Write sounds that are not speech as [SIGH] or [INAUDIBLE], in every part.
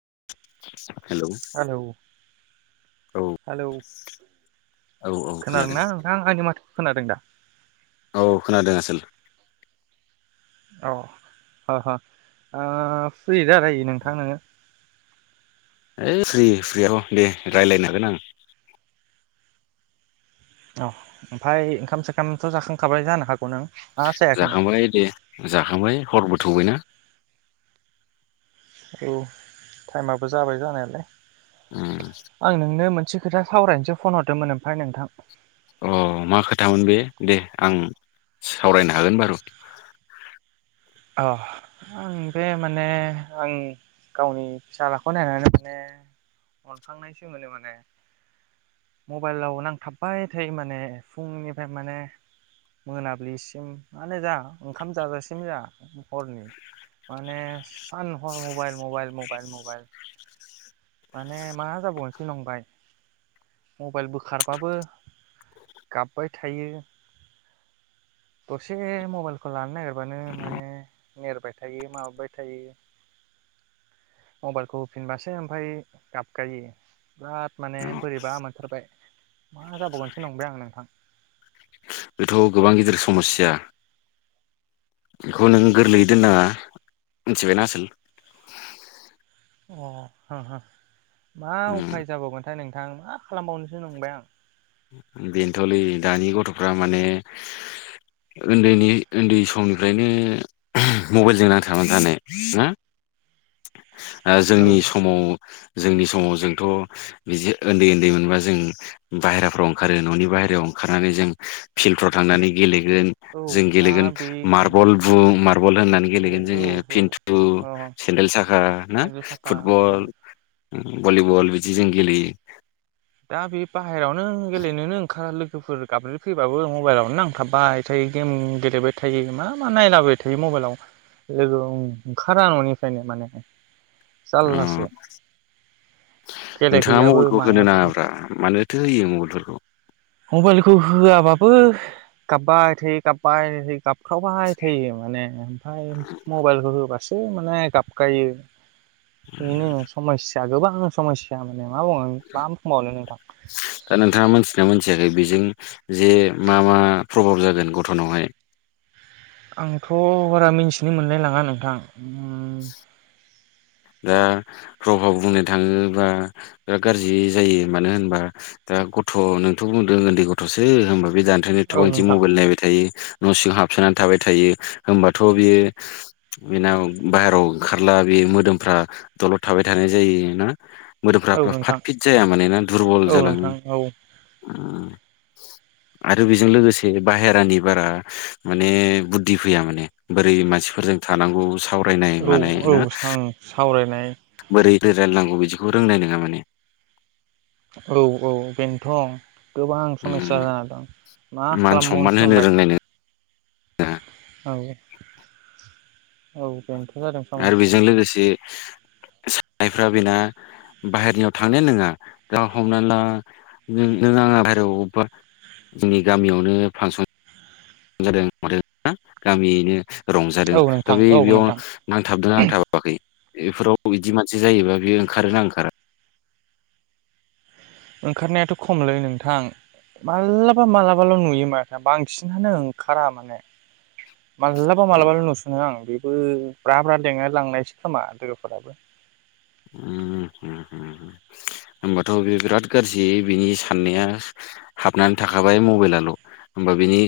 [INAUDIBLE] Hello औ hello औ औ खोनादों ना नोंथां आंनि माथो खोनादों दा औ खोनादों आसोल औ ह ह ओ फ्रि जालाय नोंथां नोङो। ओ फ्रि फ्रि दे आव रायज्लायनो हागोन आं। औ ओमफ्राय ओंखाम सोखामथ' जाखांखाबाय जानो हागौ नों ना जायाखैनो जाखांबाय दे जाखांबाय हरबो थौबायना औ टाइमाबो जाबाय जानायालाय। उम आं नोंनो मोन से खोथा सावरायनोसो फन हरदोंमोन ओमफ्राय नोंथां। अ मा खोथामोन बे दे आं सावरायनो हागोन बारु। अ बे माने आं गावनि फिसाज्लाखौ नायनानै माने अनखांनायसो मोनो माने मबाइलाव थाबबाय थायो माने फुंनिफ्राय माने मोनाबिलिसिम माने जा ओंखाम जाजासिम जा। हरनि माने सान हर मबाइल मबाइल मबाइल मबाइल माने मा जाबावनोसो नंबाय मबाइल बोखारबाबो गाबबाय थायो। द से मबाइलखौ लानो नागिर बानो माने। नेरबाय थायो माबाबाय थायो मबाइलखौ होफिनबासो ओमफफ्राय गाबगायो। बिराद माने बोरैबा मोनथारबाय मा जाबावगोनसो नंबाय आं नोंथां। बेथ' गोबां गिदिर समस्या बेखौ नों गोरलैयै दोननाङा मिथिबायना आसोल। औ औ हा हा। मा उम उफाय जाबावगोन। फ्राय नोंथां मा खालामबावनोसो नंबाय आं बेनोथ'लै दानि गथ'फ्रा माने उन्दैनि उन्दै समनिफ्रायनो मबाइलजों नांथाबना थानाय ना। [INAUDIBLE] ओ औ जोंनि समाव। जोंनि समाव जोंथ' बिदि उन्दै उन्दै मोनबा जों बाहेराफ्राव ओंखारो न'नि बाहेरायाव ओंखारनानै जों। फिल्डफ्राव थांनानै गेलेगोन औ जों दा गेलेगोन बे मार्बल बुं मार्बल होननानै ओं गेलेगोन औ जोङो खिन्थु। औ अ सेडेल साखा ना सेन्देल साखा औ फुटबल। उम भलिबल बिदि जों गेलेयो। दा बे बाहेरावनो गेलेनोनो ओंखा लो। लोगोफोर गाबज्रि फैबाबो मबाइलावनो नांथाबबाय थायो गेम। अ जारलासो नोंथाङा खेलेहैयाबो मबाइलखौ होनो मायाबो। नाङाब्रा मानोथो होयो मबाइलफोरखौ। मबाइलखौ होआबाबो गाबाब थायो गाबाय थायो। गाबख्रावबाय थायो माने ओमफाय मबाइलखौ होबा। सो माने गाबगायो। बेनों समसा दा गोबां समस्या माने। मा बुंओ बाम। दा नोंथाङा मिथियोना मोनथिया। ए बेजों जे मा मा प्रभाब जागोन गथनावहाय आंथ बारा मिथिनो मोनलाय लाङा नोंथां ओं दा प्रभाब बुंनो थाङोबा बिराद गाज्रि जायो मानो होनबा दा गथ' नोंथ बुंदों उन्दै गथसो होनबा बे जानथायनो औ एथबां इदि नोंथां मबाइल नायबाय थायो न' सिङाव हाबसोनानै थाबाय थायो होमबाथ बियो बेनाव बाहेरायाव ओंखारला बे मोदोम फ्रा दलद थाबाय थानाय जायोना औ मोदोमफ्रा-फ्रा फाट नोंथां फिट जाया मानोना दुरबल औ जालाङो नोंथां औ आरो बेजों लोगोसे बाहेरानि बारा माने बुद्धि फैया माने बोरै मानसिफोरजों थानांगौ सावरायनाय औ मानाय औ ना सां सावरायनाय बिदै रायलायनांगौ बिदिखौ रोंनाय नङा माने औ-औ बेनथ गोबां समेयसा जाना दं मान सनमान होनो रोंनाय नो औ-औ बेनोथ' जादों फारमासिया सानायफ्रा बेना बाहेरनियाव थांनायानो नङा गा हमना ला नों आङा बाहेरायाव बा जोंनि गामियावनो फांसन जादों मादो ना गामियैनो रंजादों औ दा नोंथां बे औ नोंथां बेयाव नांथाबदोंना नांथाबाखै बेफोराव बिदि मानसि जायोबा बेयो ओंखारोना ओंखारा ओंखारनायाथ खमलै नोंथां मालाबा- मालाबाल' नुयो माथो बांसिनानो ओंखारा माने मालाबा - मालाबाल नुसुनो आं बे बो ब्रा-ब्रा लेंना लांनायसो खोमा लोगोफोराबो ओ हो हो हो होमबाथ' बे बिराद गाज्रि बिनि साननाया हाबनानै थाखाबाय मबेलाल होमबा बिनि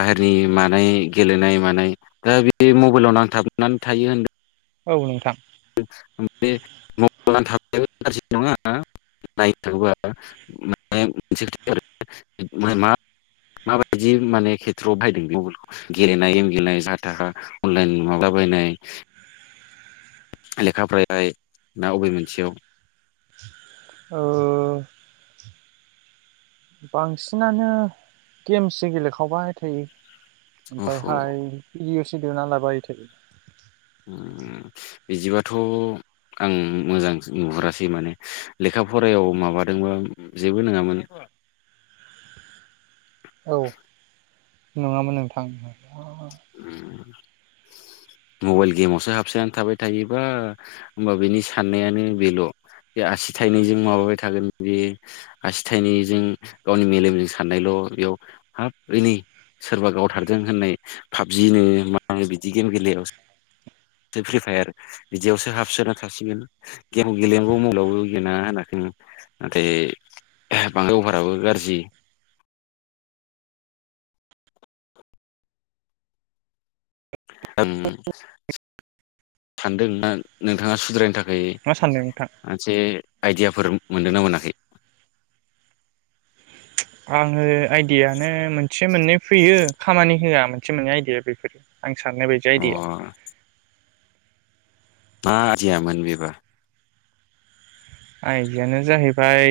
बाहेरनि मानाय गेलेनाय मानाय दा बे मबेलाव नांथाबनानै थायो होन औ नोंथां [UNINTELLIGIBLE] मा मा माबायदि माने खेथ्रआव बाहायदों बे मबेलखौ गेलेनाय गेम गेलेनाय जाहा थाहा अनलाइन माबाला बायनाय लेखा फराय ना बबे मोनसेयाव? ओ बांसिनानो गेमसो गेलेखावबाय थायो अह' ओमफायहाय इस [UNINTELLIGIBLE] लाबाय थायो। ओ बिदिबाथ' आं मोजां नुहुरासै माने लेखा फरायाव माबादोंबा जेबो नङामोन औ नङामोन नोंथां। [INAUDIBLE] मबाइल गेमावसो हाबसोनानै थाबाय थायोबा होमबा बेनि साननायानो बेल' बे आसि थाइनैजों माबाबाय थागोन बे आसि थाइनैजों गावनि मेलेमजों साननायल' बेयाव हाब ओयनै सोरबा गावथारदों होननाय पाबजि नो मानो बिदि गेम गेलेनायावसो फ्रि फायार बिदियावसो हाबसोना थासिगोन गेम गेलेेनांगौ मबेलायावबो गेलेनाङा होनाखै नाथाय बांद्राय अभाराबो गाज्रि ओ सानदोंना नोंथाङा सुद्रायनो थाख यै मा सानदों नोंथां मोनसे आइडियाफोर मोनदो ना मोनाखै? आङो आयडयायानो मोनसे मोननै फैयो खामानि होआ मोनसे मोननै आयदिाया बेफोरो आं साननाय बायदि अ आयदिया मा आयदियामोन बिबा आइदियाआनो जाहैबाय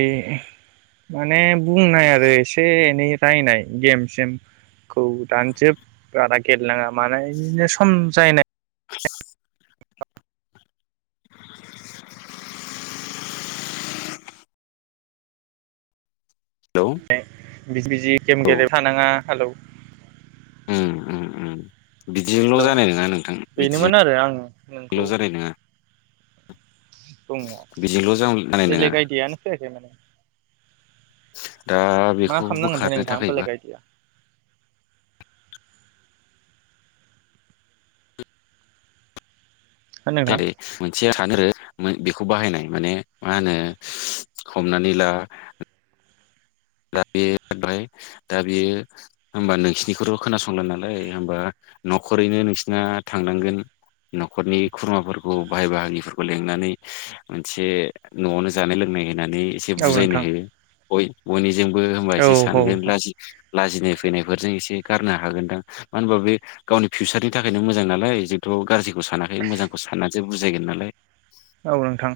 माने बुंनाय आरो एसे एनै रायनाय गेम सेमखौ दानजोब बारा गेलेनाङा माने बिदिनो सम जायनाय [UNINTELLIGIBLE] हेलौ बिज बिजि गेम औ गेलेबाय थानाङा हेल' उम उम बिदिंल' हेलौ जानाय नङा नोंथां बेनोमोन आरो आं बिदिंल' जानाय नङा दङ' बिजोंल' जानाय नङा बेलेग आयदियानो फैयाखै माने [UNINTELLIGIBLE] दा मा बेखौ खालामनांगोनथाय बोखारनो नोंथां थाखायबा बेलेग आइडिया हो नोंथां जेरै मोनसेया थानो बेखौ बाहायनाय माने मा होनो हमनानै ला दा बे उमफ्राय दा बेयो होमबा नोंसिरनिखौथ' खोनासंला नालाय होमबा न'खरैनो नोंसिना थांनांगोन न'खरनि खुरमाफोरखौ बाहाय बाहागिफोरखौ लिंनानै मोनसे न'आवनो जानाय लोंनाय होननानै एसे औ बुजायनो नोंथां होयो। गय बयनि जोंबो होमबा औ एसे औ सानगोन अब्ला ला लाजिनाय फैनायफोरजों एसे गारनो हागोनदां मानो होनबा बे गावनि फिउचारनि थाखायनो मोजां नालाय जोंथ' गाज्रि सानाखै मोजांखौ सानाखै [UNINTELLIGIBLE] बुजायगोन नालाय औ नोंथां।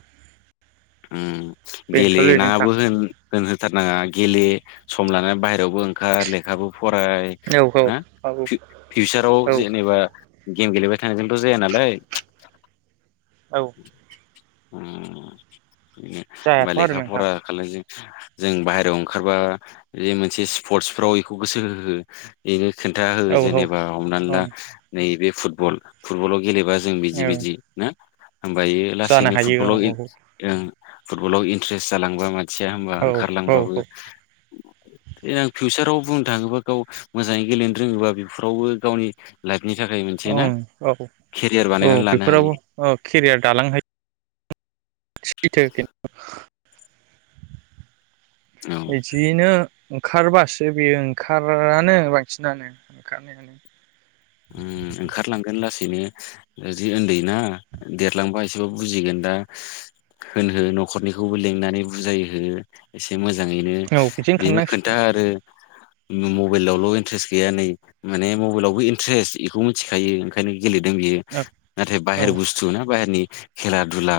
उम बेनोथ'लै नोंथां गेलेेनाबो होन होनो [UNINTELLIGIBLE] गेले सम लानानै बाहेरयावबो ओंखार लेखाबो फराय औ औ ना औ फि-फिउसाराव औ जेनेबा गेम गेलेबाय थानायजोंथ' जाया नालाय औ उम [UNINTELLIGIBLE] जों जायाथ' आरो नोंथां बाहेरायाव ओंखारबा बे मोनसे स्पर्टसफ्राव बेखौ गोसो होहो बेनो खोन्थाहो औ औ जेनेबा हमनानै औ ला नैबे फुटबल फुटबलाव गेले बा जों बिदि औ बिदि ना होमबा इयो जानो लासैनो हायो औ फुटबलाव फुटबलाव इनट्रेस जालांबा माने मिथिया होमबा औ औ ओंखारलांबाबो ए फिउचाराव बुंनो थाङोबा गाव मोजाङै गेलेनो रोङोबा बेफोरावबो गावनि लाइफ औ औ औ बानायनानै लानो हायो बेफोरावबो औ केरियार दालांनो हायो। [UNINTELLIGIBLE] औ बिदिनो ओंखारबासो बेयो ओंखारानो बांसिनानो ओंखारनायानो उम ओंखारलांगोन लासैनो जि उन्दैना देरलांबा एसेबाबो बुजिगोन दा होनहो न'खरनिखौबो लिंनानै बुजायहो एसे एसे मोजाङैनो औ बिदिनो बिनो खोन्था खालामनांसिगोन आरो मबाइलावल' इन्ट्रेस्ट गैया नै माने मबाइलावबो ट्रेस्ट बेखौ मिथिखायो ओंखायनो गेलेदों बियो नाथाय औ औ बाहेर बुस्थु ना बाहेरनि खेला दुला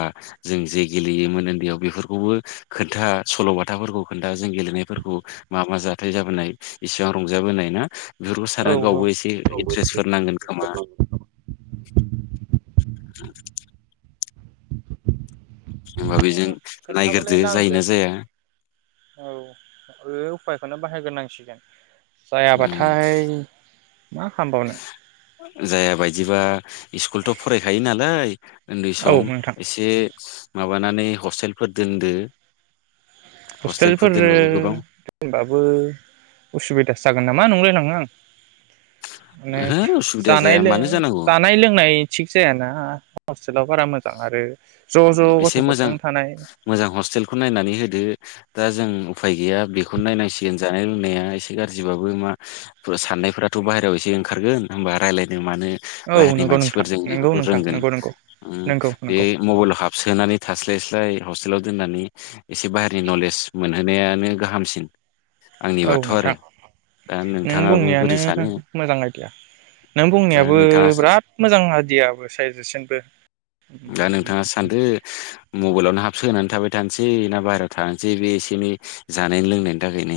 जों जे गेलेयोमोन उन्दैयाव बेफोरखौबो खोन्था सल'बाथाफोरखौ खोन्था जों गेलेनायफोरखौ मा मा जाथाय जाबोनाय इसिबां रंजाबोनाय ना बेफोरखौ औ साननानै गावबो एसे द्रेसफोर नांगोन खोमा होमबा बेजों [INAUDIBLE] खोन्थाबालाय नायग्रोदो जायोना नांगोन जाया औ ओ उफायखौनो बाहायगोनांसिगोन उम जायाबाथाय मा खालामबावनो? जाया बायदिबा‌ स्कुलथ' फरायखायो नालाय उन्दै औ सम नोंथां एसे माबानानै हस्टेलफोर दोनदो हस्टेलफोर दोनबाबो गोबां दोनबाबो उसुबिदासो जागोन नामा नंलायलाङो आं। माने ओहो उसुबिदा जानाय जाया लो मानो जानांगौ जानाय लोंनाय थिग जायाना [UNINTELLIGIBLE] ओनसोलाव बारा मोजां आरो ज' ज' एसे मोजां गथ'फोरजों थानाय मोजां हस्टेलखौ नायनानै होदो दा जों उफाय गैया बेखौनो नायनांसिगोन जानाय लोंनाया एसे गाज्रिबाबो मा साननायफोराथ' बाहेरायाव एसे ओंखारगोन होमबा रायलायनो मानो औ बाहेरनि नंगौ नोंथां मानसिफोरजों नंगौ बेफोरखौ नोंथां रोंगोन नंगौ नंगौ उम नंगौ बे नंगौ मबाइलाव हाबसोनानै थास्लाय स्लाय हस्टेलाव दोननानै एसे बाहेरनि नलेज मोनहोनायानो गाहामसिन। औ आंनिबाथ' आरो नोंथां दा नों नोंथाङाबो बुंनायानो बोरै सानो मोजां आइदिया नों दा बुंनायाबो नोंथाङासो बिराद मोजां आइदियाबो साजेसनबो ओम आ सान दो मबेलावनो हाबसोहोनानै थाबाय थानोसै ना बाहेरायाव थानोसै बे एसे एनै जानायनि लोंनायनि थाखायनो।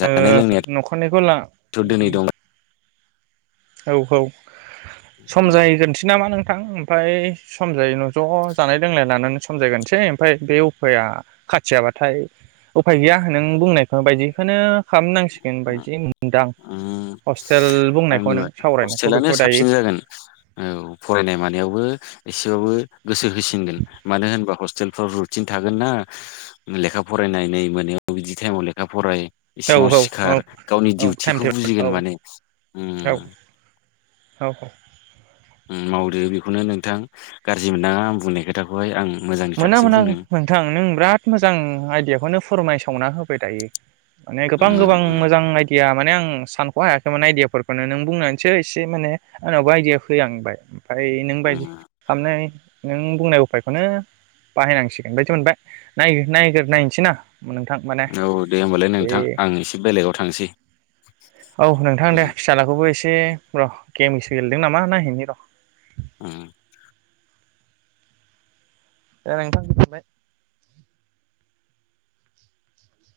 जानाय लोंनाया न'खरनिखौ ला थ' दिनै दं औ औ सम उम जाहैगोनसै नामा नों थां ओमफाय सम जायिनि उनाव ज' जानाय लोंनाय लानानै समजायगोनसै ओमफाय बे उफाया खाथियाबाथाय उफाय गैया नों बुंनायफोर बायदि खोनो खालामनां‌ ओम हस्टेल बुंनायखौ आंनिबा नों सावरायनायखौ हस्टेेलानो बेखौ दायो साबसिन जागोन औ फरायनाय मानायावबो एसेबाबो गोसो होसिनगोन मानो होनबा हस्टेलफ्राव रुटिन थागोनना लेखा फरायनाय नै मोनायाव बिदि टाइमाव लेखा फराय औ इसेमावसि औ औ खार गावनि औ टाइम डिउथिखौ टेबोल औ बुजिगोन माने औ ओम औ औ ओम मावदो बेखौनो नोंथां गाज्रि मोननाङा आं बुंनाय खोथाखौहाय आं मोजांनि मोना थाखायसो मोना बुंदों नोंथां नों ब्राद मोजां आइदियाखौनो फोरमायसावना होब बाय दायो माने गोबां उम गोबां उम मोजां आइदिया माने आं सानख' हायाखैमोन आइदियाफोरखौनो नों बुंनानैसो एसे माने आंनावबो आइदिया फै हांबाय ओमफाय नों बायदि उम खामनाय नों बुंनाय उफायखौनो बाहाय नांसिगोन बायदि मोनबाय नायगो नायगोर नायसै ना। नोंथां माने औ दे होमबालाय ऐ नोंथां आं एसे बेलेगाव थांसै औ नोंथां उम दे फिसाला खौबो एसे दे र' गेमसो गेलेदों नामा नायहैनि र'। ओम। दे नोंथां गोजोनबाय।